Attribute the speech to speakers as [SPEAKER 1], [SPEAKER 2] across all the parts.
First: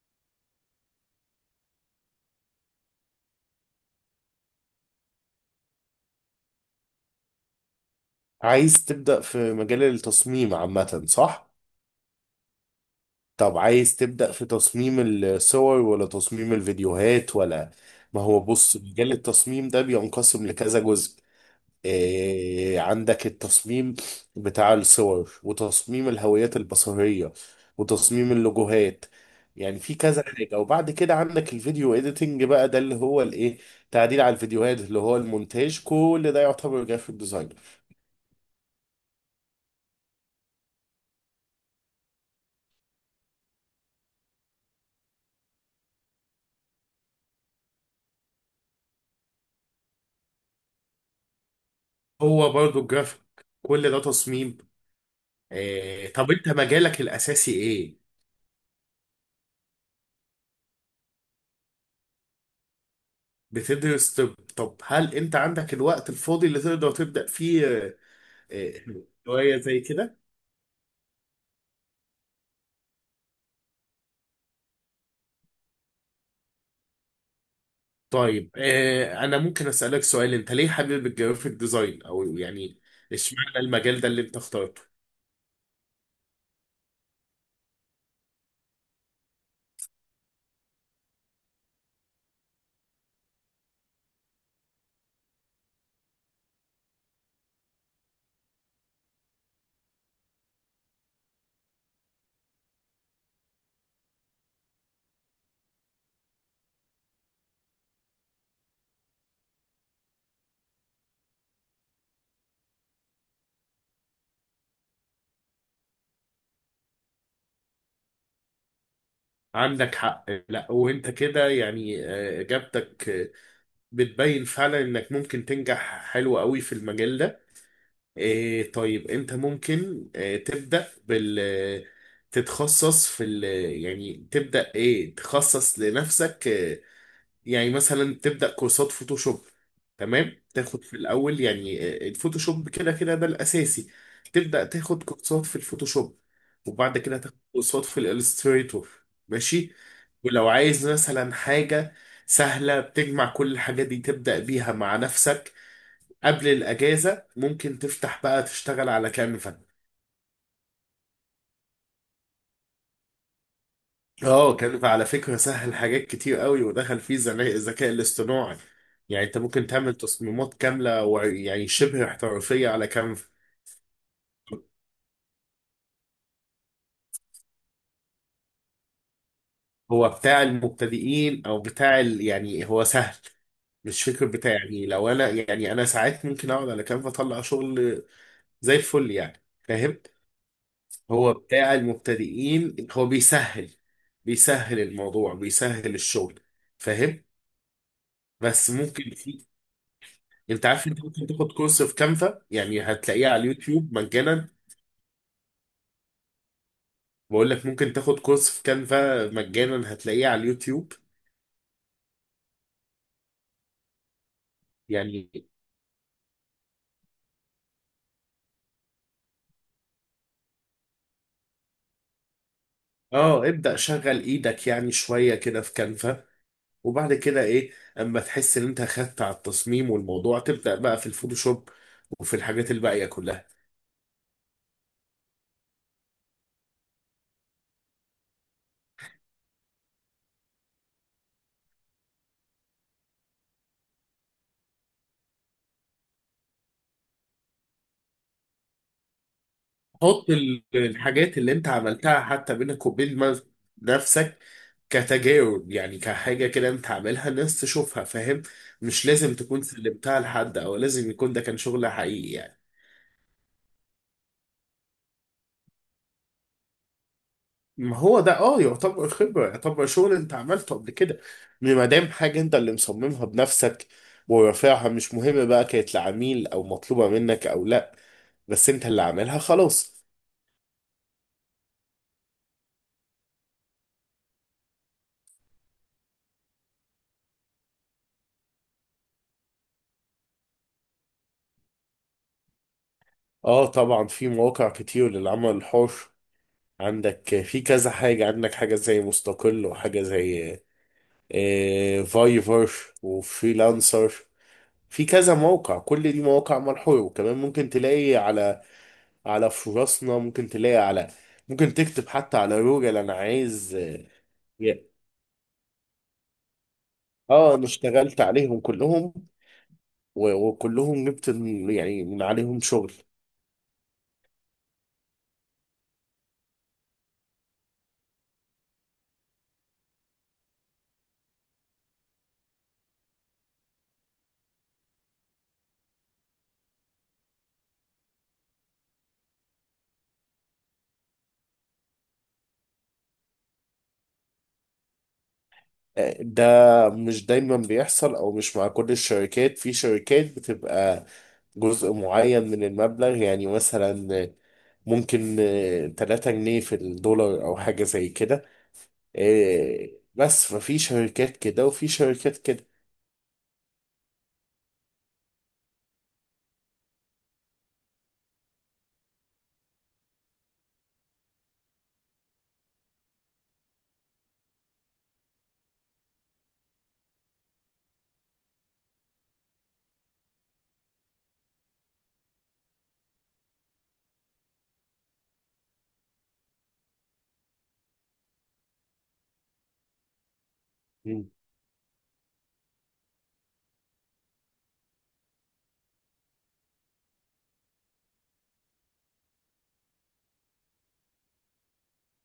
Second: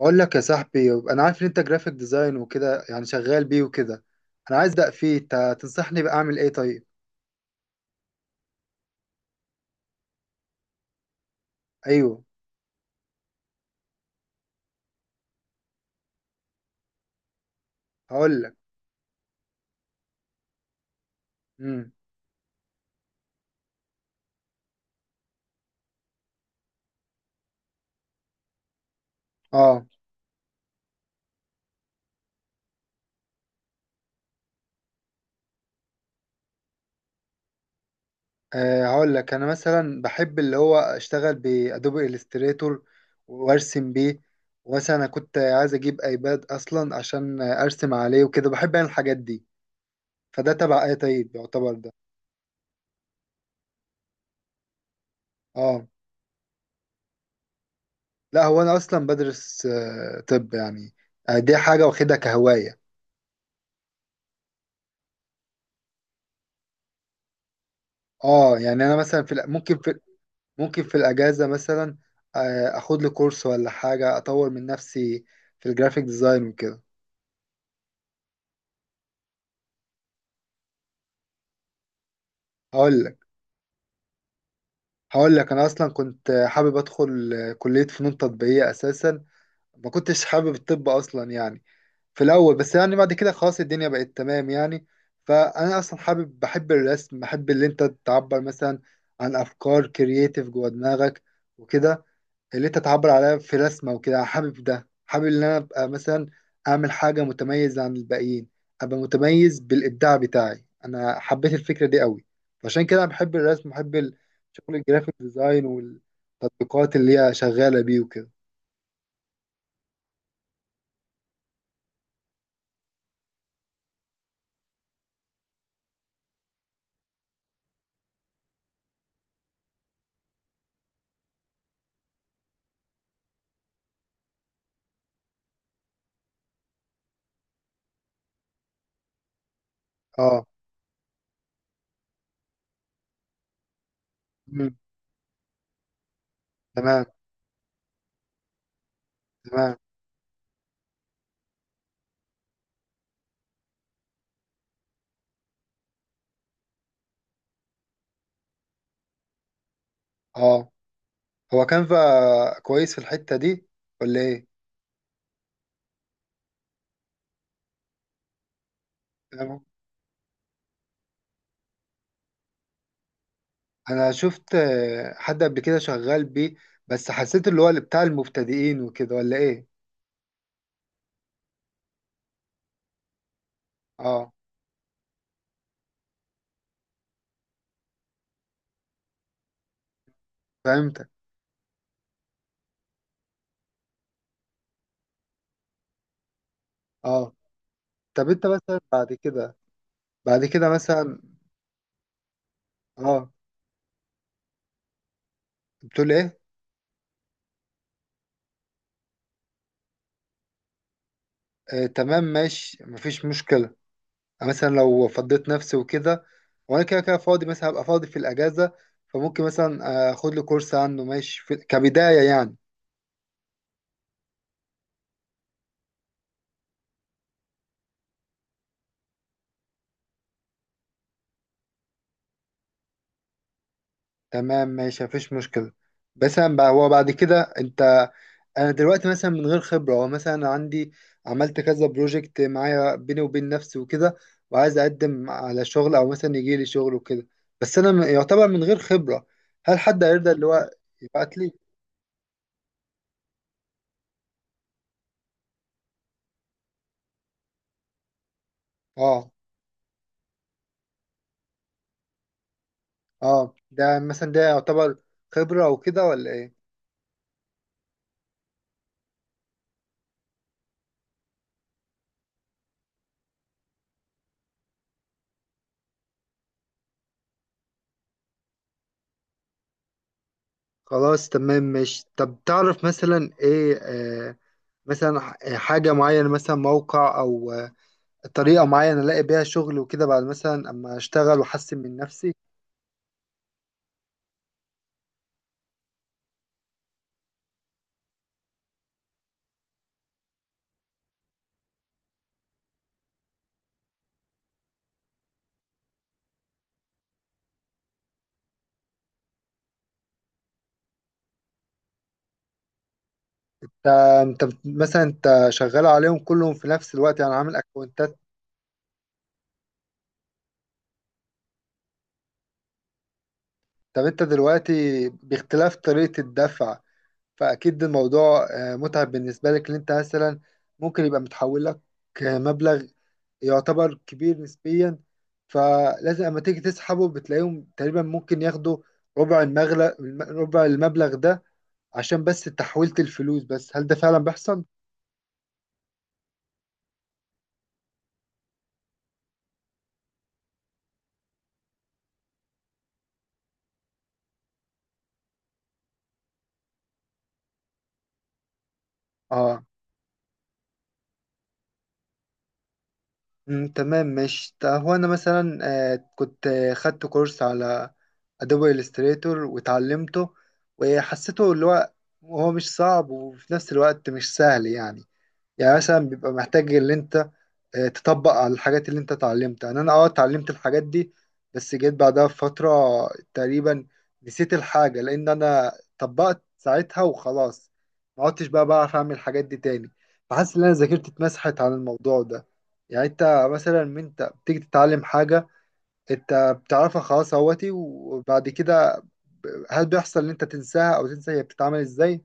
[SPEAKER 1] اقول لك يا صاحبي، انا عارف ان انت جرافيك ديزاين وكده، يعني شغال بيه وكده. انا عايز ابدا فيه، انت تنصحني بقى اعمل ايه؟ طيب.
[SPEAKER 2] عايز تبدأ في مجال التصميم عامة، صح؟
[SPEAKER 1] ايوه.
[SPEAKER 2] طب عايز تبدأ في تصميم الصور ولا تصميم الفيديوهات ولا... ما هو
[SPEAKER 1] هقول لك.
[SPEAKER 2] بص، مجال التصميم ده بينقسم لكذا جزء.
[SPEAKER 1] امم.
[SPEAKER 2] إيه، عندك التصميم بتاع الصور، وتصميم الهويات البصرية، وتصميم اللوجوهات. يعني
[SPEAKER 1] اه.
[SPEAKER 2] في كذا حاجة. وبعد كده عندك الفيديو اديتنج، بقى ده اللي هو الايه، تعديل على الفيديوهات اللي هو المونتاج. كل ده يعتبر جرافيك ديزاين.
[SPEAKER 1] آه، هقول لك انا مثلا بحب اللي هو اشتغل بادوبي الستريتور وارسم بيه. ومثلا انا كنت عايز اجيب ايباد اصلا عشان ارسم عليه وكده، بحب انا الحاجات دي. فده تبع ايه طيب، يعتبر ده؟
[SPEAKER 2] هو برضه الجرافيك، كل ده تصميم.
[SPEAKER 1] اه.
[SPEAKER 2] إيه طب انت مجالك الاساسي ايه؟
[SPEAKER 1] لا، هو انا اصلا بدرس. طب يعني دي حاجه واخدها كهوايه.
[SPEAKER 2] بتدرس؟ طب طب هل انت عندك الوقت الفاضي اللي تقدر تبدأ فيه
[SPEAKER 1] اه،
[SPEAKER 2] آه،
[SPEAKER 1] يعني انا مثلا في
[SPEAKER 2] هواية
[SPEAKER 1] ممكن
[SPEAKER 2] زي
[SPEAKER 1] في
[SPEAKER 2] كده؟
[SPEAKER 1] الاجازه مثلا. اخد لي كورس ولا حاجه اطور من نفسي في الجرافيك ديزاين وكده.
[SPEAKER 2] طيب إيه، انا ممكن اسألك سؤال؟ انت ليه حابب الجرافيك ديزاين، او يعني
[SPEAKER 1] هقول لك
[SPEAKER 2] اشمعنى المجال ده اللي انت اخترته؟
[SPEAKER 1] هقول لك. انا اصلا كنت حابب ادخل كليه فنون تطبيقيه اساسا. ما كنتش حابب الطب اصلا يعني في الاول، بس يعني بعد كده خلاص الدنيا بقت تمام يعني. فانا اصلا بحب الرسم، بحب اللي انت تعبر مثلا عن افكار كرييتيف جوه دماغك وكده، اللي انت تعبر عليها في رسمة وكده. حابب ان انا ابقى مثلا اعمل حاجة متميزة عن الباقيين، ابقى متميز بالابداع بتاعي. انا حبيت الفكرة دي قوي، فعشان كده بحب الرسم، بحب الشغل الجرافيك ديزاين والتطبيقات اللي هي شغالة بيه وكده.
[SPEAKER 2] عندك حق. لا وانت كده يعني، اجابتك بتبين فعلا انك ممكن تنجح حلو قوي في المجال ده. إيه طيب، انت ممكن تبدأ بال... تتخصص في ال... يعني تبدأ ايه، تخصص لنفسك. يعني مثلا تبدأ كورسات فوتوشوب. تمام،
[SPEAKER 1] اه.
[SPEAKER 2] تاخد في الأول يعني الفوتوشوب، كده كده ده الأساسي. تبدأ
[SPEAKER 1] مم.
[SPEAKER 2] تاخد كورسات في الفوتوشوب، وبعد
[SPEAKER 1] تمام.
[SPEAKER 2] كده تاخد كورسات في الإلستريتور. ماشي.
[SPEAKER 1] تمام.
[SPEAKER 2] ولو عايز مثلا حاجة سهلة بتجمع كل الحاجات دي تبدأ بيها مع نفسك قبل الاجازه، ممكن تفتح بقى تشتغل على كانفا.
[SPEAKER 1] اه، هو كانفا كويس في الحتة دي ولا ايه؟
[SPEAKER 2] اه، كانفا على فكره سهل، حاجات كتير قوي، ودخل فيه الذكاء الاصطناعي. يعني انت
[SPEAKER 1] تمام.
[SPEAKER 2] ممكن تعمل تصميمات كامله يعني شبه احترافيه على كانفا.
[SPEAKER 1] انا شفت حد قبل كده شغال بيه، بس حسيت اللي هو اللي بتاع المبتدئين وكده ولا ايه.
[SPEAKER 2] هو بتاع المبتدئين او بتاع ال... يعني هو سهل. مش فكر
[SPEAKER 1] اه.
[SPEAKER 2] بتاع، يعني لو انا، يعني انا ساعات ممكن اقعد على كانفا اطلع شغل زي الفل، يعني فاهم.
[SPEAKER 1] فهمت.
[SPEAKER 2] هو بتاع المبتدئين، هو بيسهل، بيسهل الموضوع، بيسهل الشغل، فاهم.
[SPEAKER 1] اه. طب انت
[SPEAKER 2] بس
[SPEAKER 1] مثلا
[SPEAKER 2] ممكن
[SPEAKER 1] بعد
[SPEAKER 2] في...
[SPEAKER 1] كده بعد
[SPEAKER 2] انت
[SPEAKER 1] كده
[SPEAKER 2] عارف انت
[SPEAKER 1] مثلا.
[SPEAKER 2] ممكن تاخد كورس في كانفا، يعني هتلاقيه
[SPEAKER 1] اه،
[SPEAKER 2] على اليوتيوب مجانا.
[SPEAKER 1] بتقول ايه؟
[SPEAKER 2] بقول لك ممكن تاخد كورس في كانفا مجانا، هتلاقيه على اليوتيوب.
[SPEAKER 1] آه تمام ماشي، مفيش مشكلة. أنا مثلا لو
[SPEAKER 2] يعني
[SPEAKER 1] فضيت نفسي وكده، وانا كده كده فاضي، مثلا هبقى فاضي في الاجازة. فممكن مثلا اخد لي كورس عنه، ماشي، في... كبداية يعني.
[SPEAKER 2] اه، ابدأ شغل ايدك يعني شوية كده في كانفا، وبعد كده ايه، اما تحس ان انت خدت على التصميم والموضوع، تبدأ بقى في الفوتوشوب وفي الحاجات الباقية كلها.
[SPEAKER 1] تمام ماشي، مفيش مشكلة. بس أنا بقى، هو بعد كده انت... انا دلوقتي مثلا من غير خبرة، هو مثلا أنا عندي عملت كذا بروجكت معايا بيني وبين نفسي وكده، وعايز اقدم على شغل او مثلا يجي لي شغل وكده. بس انا يعتبر من غير خبرة. هل حد
[SPEAKER 2] حط
[SPEAKER 1] هيرضى اللي هو
[SPEAKER 2] الحاجات
[SPEAKER 1] يبعت
[SPEAKER 2] اللي
[SPEAKER 1] لي؟
[SPEAKER 2] انت عملتها حتى بينك وبين نفسك، كتجاوب يعني، كحاجة كده انت عاملها، الناس تشوفها، فاهم. مش
[SPEAKER 1] اه.
[SPEAKER 2] لازم تكون سلمتها لحد او لازم يكون ده كان شغل حقيقي يعني.
[SPEAKER 1] اه، ده مثلا ده يعتبر خبرة او كده ولا ايه؟
[SPEAKER 2] ما هو ده اه يعتبر خبرة، يعتبر شغل انت عملته قبل كده. ما دام حاجة انت اللي مصممها بنفسك ورافعها، مش مهم بقى كانت لعميل او مطلوبة منك او لا، بس انت اللي عاملها، خلاص.
[SPEAKER 1] خلاص تمام ماشي. طب تعرف مثلا ايه مثلا حاجة معينة، مثلا موقع او طريقة معينة ألاقي بيها شغل وكده بعد مثلا أما أشتغل وأحسن من نفسي؟
[SPEAKER 2] اه طبعا في مواقع كتير للعمل الحر. عندك في كذا حاجة، عندك حاجة زي مستقل، وحاجة زي فايفر، وفريلانسر. في كذا موقع، كل دي مواقع مرحولة. وكمان ممكن تلاقي على... على فرصنا ممكن تلاقي على... ممكن تكتب حتى على جوجل انا عايز اه.
[SPEAKER 1] أنت مثلا أنت شغال عليهم كلهم في نفس الوقت، يعني عامل
[SPEAKER 2] انا
[SPEAKER 1] أكونتات؟
[SPEAKER 2] اشتغلت عليهم كلهم، وكلهم جبت يعني من عليهم شغل.
[SPEAKER 1] طب أنت دلوقتي باختلاف طريقة الدفع، فأكيد الموضوع متعب بالنسبة لك. إن أنت مثلا ممكن يبقى متحول لك مبلغ يعتبر كبير نسبيا. فلازم أما تيجي تسحبه بتلاقيهم تقريبا ممكن ياخدوا ربع المغلق ربع المبلغ ده، عشان بس تحويلة الفلوس. بس هل ده فعلا بيحصل؟
[SPEAKER 2] ده مش دايما بيحصل، او مش مع كل الشركات. في شركات بتبقى جزء معين من المبلغ، يعني مثلا ممكن 3 جنيه في الدولار او حاجة زي كده.
[SPEAKER 1] اه.
[SPEAKER 2] إيه، بس ففي شركات كده وفي شركات كده.
[SPEAKER 1] مم، تمام ماشي. هو انا مثلا كنت خدت كورس على ادوبي الستريتور واتعلمته، وحسيته اللي هو هو مش صعب، وفي نفس الوقت مش سهل يعني. يعني مثلا بيبقى محتاج اللي انت تطبق على الحاجات اللي انت اتعلمتها. يعني انا اتعلمت الحاجات دي، بس جيت بعدها بفترة تقريبا نسيت الحاجة، لان انا طبقت ساعتها وخلاص، ما عدتش بقى بعرف اعمل الحاجات دي تاني. فحاسس ان انا ذاكرتي
[SPEAKER 2] مم.
[SPEAKER 1] اتمسحت عن الموضوع ده. يعني انت مثلا من انت بتيجي تتعلم حاجة انت بتعرفها خلاص اهوتي، وبعد كده هل بيحصل ان انت تنساها او تنسى هي بتتعمل ازاي؟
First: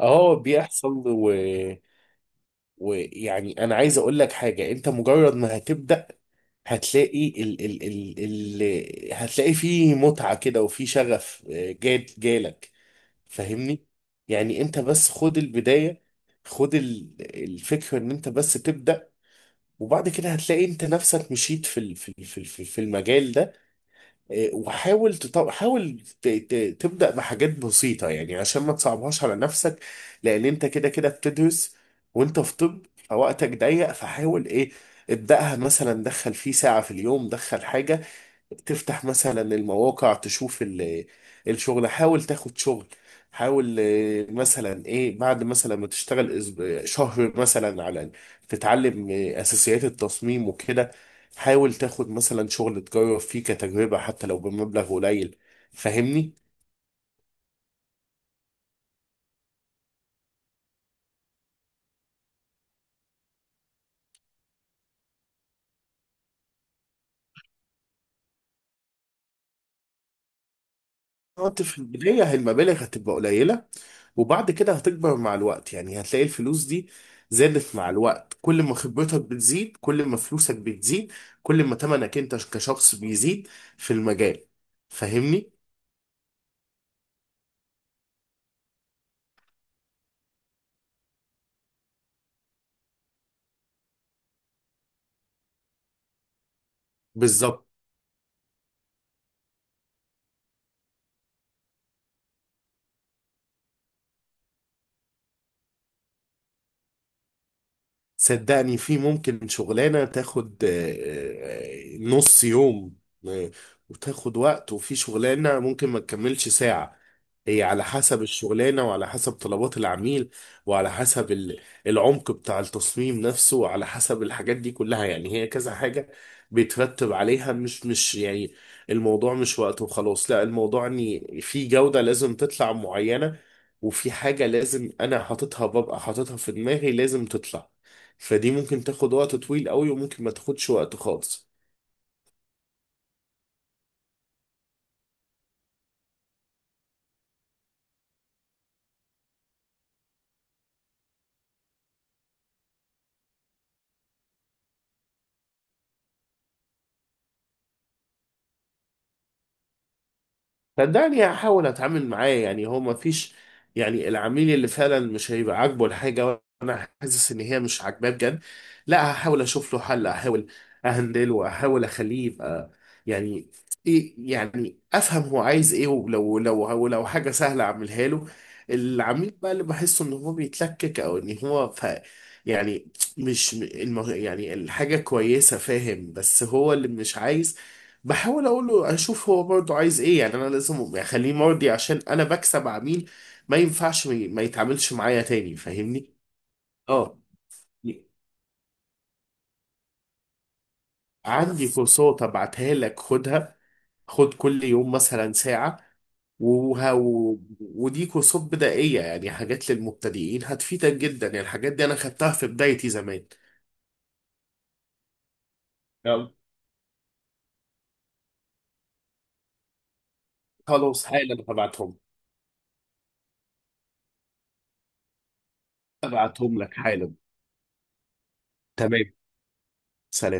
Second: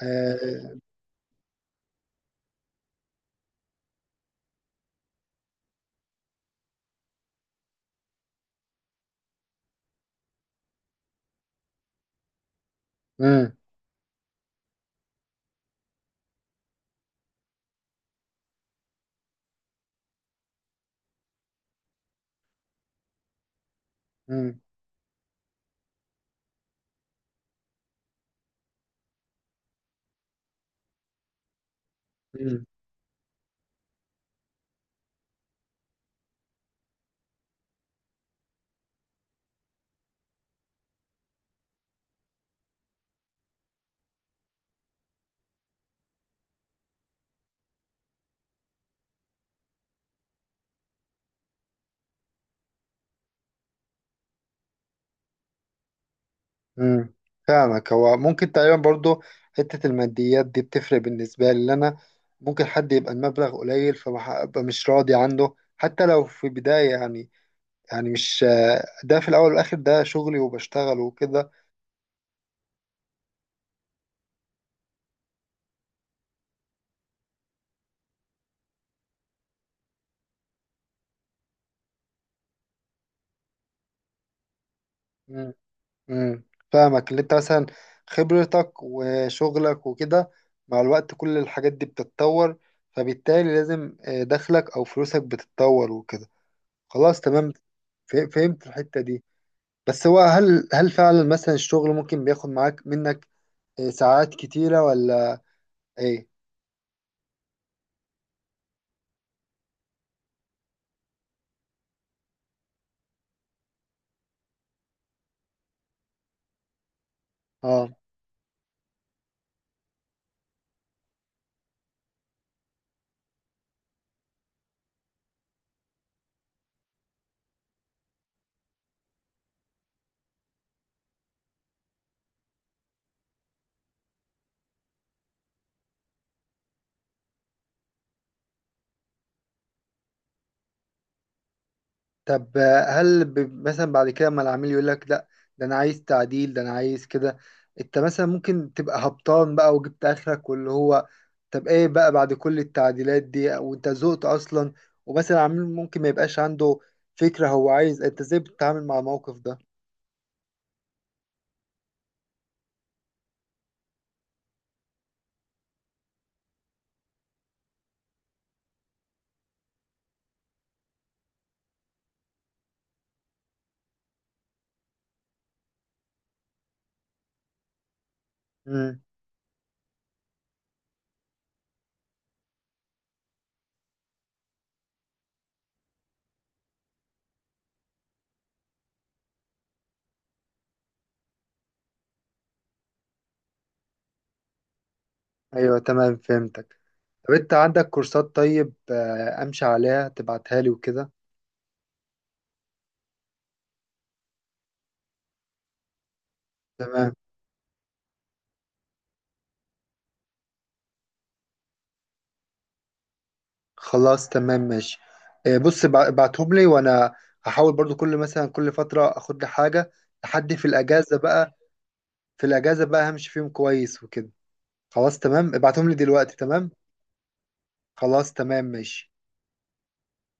[SPEAKER 2] اه
[SPEAKER 1] آه.
[SPEAKER 2] بيحصل، و... ويعني انا عايز اقول لك حاجة، انت مجرد ما هتبدأ هتلاقي ال... ال... ال... ال... هتلاقي فيه متعة كده، وفيه شغف إيه، جات جالك،
[SPEAKER 1] مم.
[SPEAKER 2] فاهمني. يعني انت بس خد البداية، خد الفكرة ان انت بس تبدأ، وبعد كده هتلاقي انت نفسك مشيت في المجال ده. اه، وحاول تبدأ بحاجات بسيطة يعني، عشان ما تصعبهاش على نفسك. لان انت كده كده بتدرس وانت في
[SPEAKER 1] مم.
[SPEAKER 2] طب، فوقتك ضيق، فحاول ايه، ابدأها مثلا، دخل فيه ساعة في اليوم، دخل حاجة، تفتح مثلا المواقع تشوف الشغل، حاول تاخد شغل، حاول مثلا ايه، بعد مثلا ما تشتغل شهر مثلا على... تتعلم اساسيات التصميم وكده، حاول تاخد مثلا شغل تجرب فيه كتجربة حتى لو بمبلغ قليل، فاهمني.
[SPEAKER 1] امم. فاهمك. هو ممكن تقريبا برضو حتة الماديات دي بتفرق بالنسبة لي، لأن أنا ممكن حد يبقى المبلغ قليل فببقى مش راضي عنه حتى لو في بداية يعني. يعني مش... ده في الأول والآخر ده شغلي وبشتغل وكده.
[SPEAKER 2] انت في البداية هي المبالغ هتبقى قليلة، وبعد كده هتكبر مع الوقت. يعني هتلاقي الفلوس دي زادت مع الوقت، كل ما خبرتك بتزيد كل ما فلوسك بتزيد، كل ما تمنك انت كشخص بيزيد في المجال، فاهمني؟
[SPEAKER 1] امم. امم. فاهمك اللي أنت مثلا خبرتك وشغلك وكده مع الوقت كل الحاجات دي بتتطور، فبالتالي لازم دخلك أو فلوسك بتتطور وكده. خلاص تمام.
[SPEAKER 2] بالظبط.
[SPEAKER 1] فهمت الحتة دي. بس هو هل فعلا مثلا الشغل ممكن بياخد معاك منك ساعات كتيرة ولا ايه؟
[SPEAKER 2] صدقني في ممكن شغلانة تاخد نص يوم آه، وتاخد وقت، وفي شغلانة ممكن ما تكملش ساعة. هي على
[SPEAKER 1] اه.
[SPEAKER 2] حسب الشغلانة، وعلى حسب طلبات العميل، وعلى حسب العمق بتاع التصميم نفسه، وعلى حسب الحاجات دي كلها. يعني هي كذا حاجة بيترتب عليها، مش مش يعني الموضوع مش وقت وخلاص، لا، الموضوع ان في جودة لازم تطلع معينة، وفي حاجة لازم انا حاططها ببقى حاططها في دماغي لازم تطلع. فدي ممكن تاخد وقت طويل قوي، وممكن ما تاخدش وقت خالص.
[SPEAKER 1] طب هل مثلا بعد كده ما العميل يقول لك لا، ده انا عايز تعديل، ده انا عايز كده، انت مثلا ممكن تبقى هبطان بقى وجبت اخرك واللي هو... طب ايه بقى بعد كل التعديلات دي وانت زهقت اصلا؟ ومثلا العميل ممكن ما يبقاش عنده فكرة هو عايز، انت ازاي بتتعامل مع الموقف ده؟
[SPEAKER 2] صدقني هحاول اتعامل معاه. يعني هو ما فيش، يعني العميل اللي فعلا مش هيبقى عاجبه الحاجه وانا حاسس ان هي مش عاجباه بجد، لا هحاول اشوف له حل، احاول اهندله، احاول اخليه يبقى يعني ايه، يعني افهم هو عايز ايه، ولو لو لو حاجه سهله اعملها له.
[SPEAKER 1] امم.
[SPEAKER 2] العميل بقى اللي بحسه ان هو بيتلكك، او ان هو ف... يعني مش يعني الحاجه كويسه فاهم، بس هو اللي مش عايز، بحاول اقول له اشوف هو برضه عايز ايه. يعني انا لازم اخليه مرضي، عشان انا بكسب عميل. ما ينفعش ما يتعاملش معايا تاني،
[SPEAKER 1] ايوه
[SPEAKER 2] فاهمني.
[SPEAKER 1] تمام، فهمتك.
[SPEAKER 2] اه
[SPEAKER 1] طب انت عندك كورسات طيب امشي عليها تبعتها لي وكده؟
[SPEAKER 2] عندي كورسات ابعتها لك خدها، خد كل يوم مثلا ساعة. وه...
[SPEAKER 1] تمام.
[SPEAKER 2] و... ودي كورسات بدائية يعني، حاجات للمبتدئين، هتفيدك جدا يعني. الحاجات دي انا خدتها في بدايتي زمان.
[SPEAKER 1] خلاص تمام ماشي. بص
[SPEAKER 2] يلا.
[SPEAKER 1] ابعتهم لي، وانا هحاول برضو كل مثلا كل فترة اخد لي حاجة، لحد في
[SPEAKER 2] خلاص
[SPEAKER 1] الاجازة
[SPEAKER 2] حالا
[SPEAKER 1] بقى.
[SPEAKER 2] هبعتهم،
[SPEAKER 1] في الاجازة بقى همشي فيهم كويس وكده. خلاص تمام، ابعتهم لي دلوقتي.
[SPEAKER 2] هبعتهم
[SPEAKER 1] تمام.
[SPEAKER 2] لك حالا.
[SPEAKER 1] خلاص تمام ماشي.
[SPEAKER 2] تمام. سلام.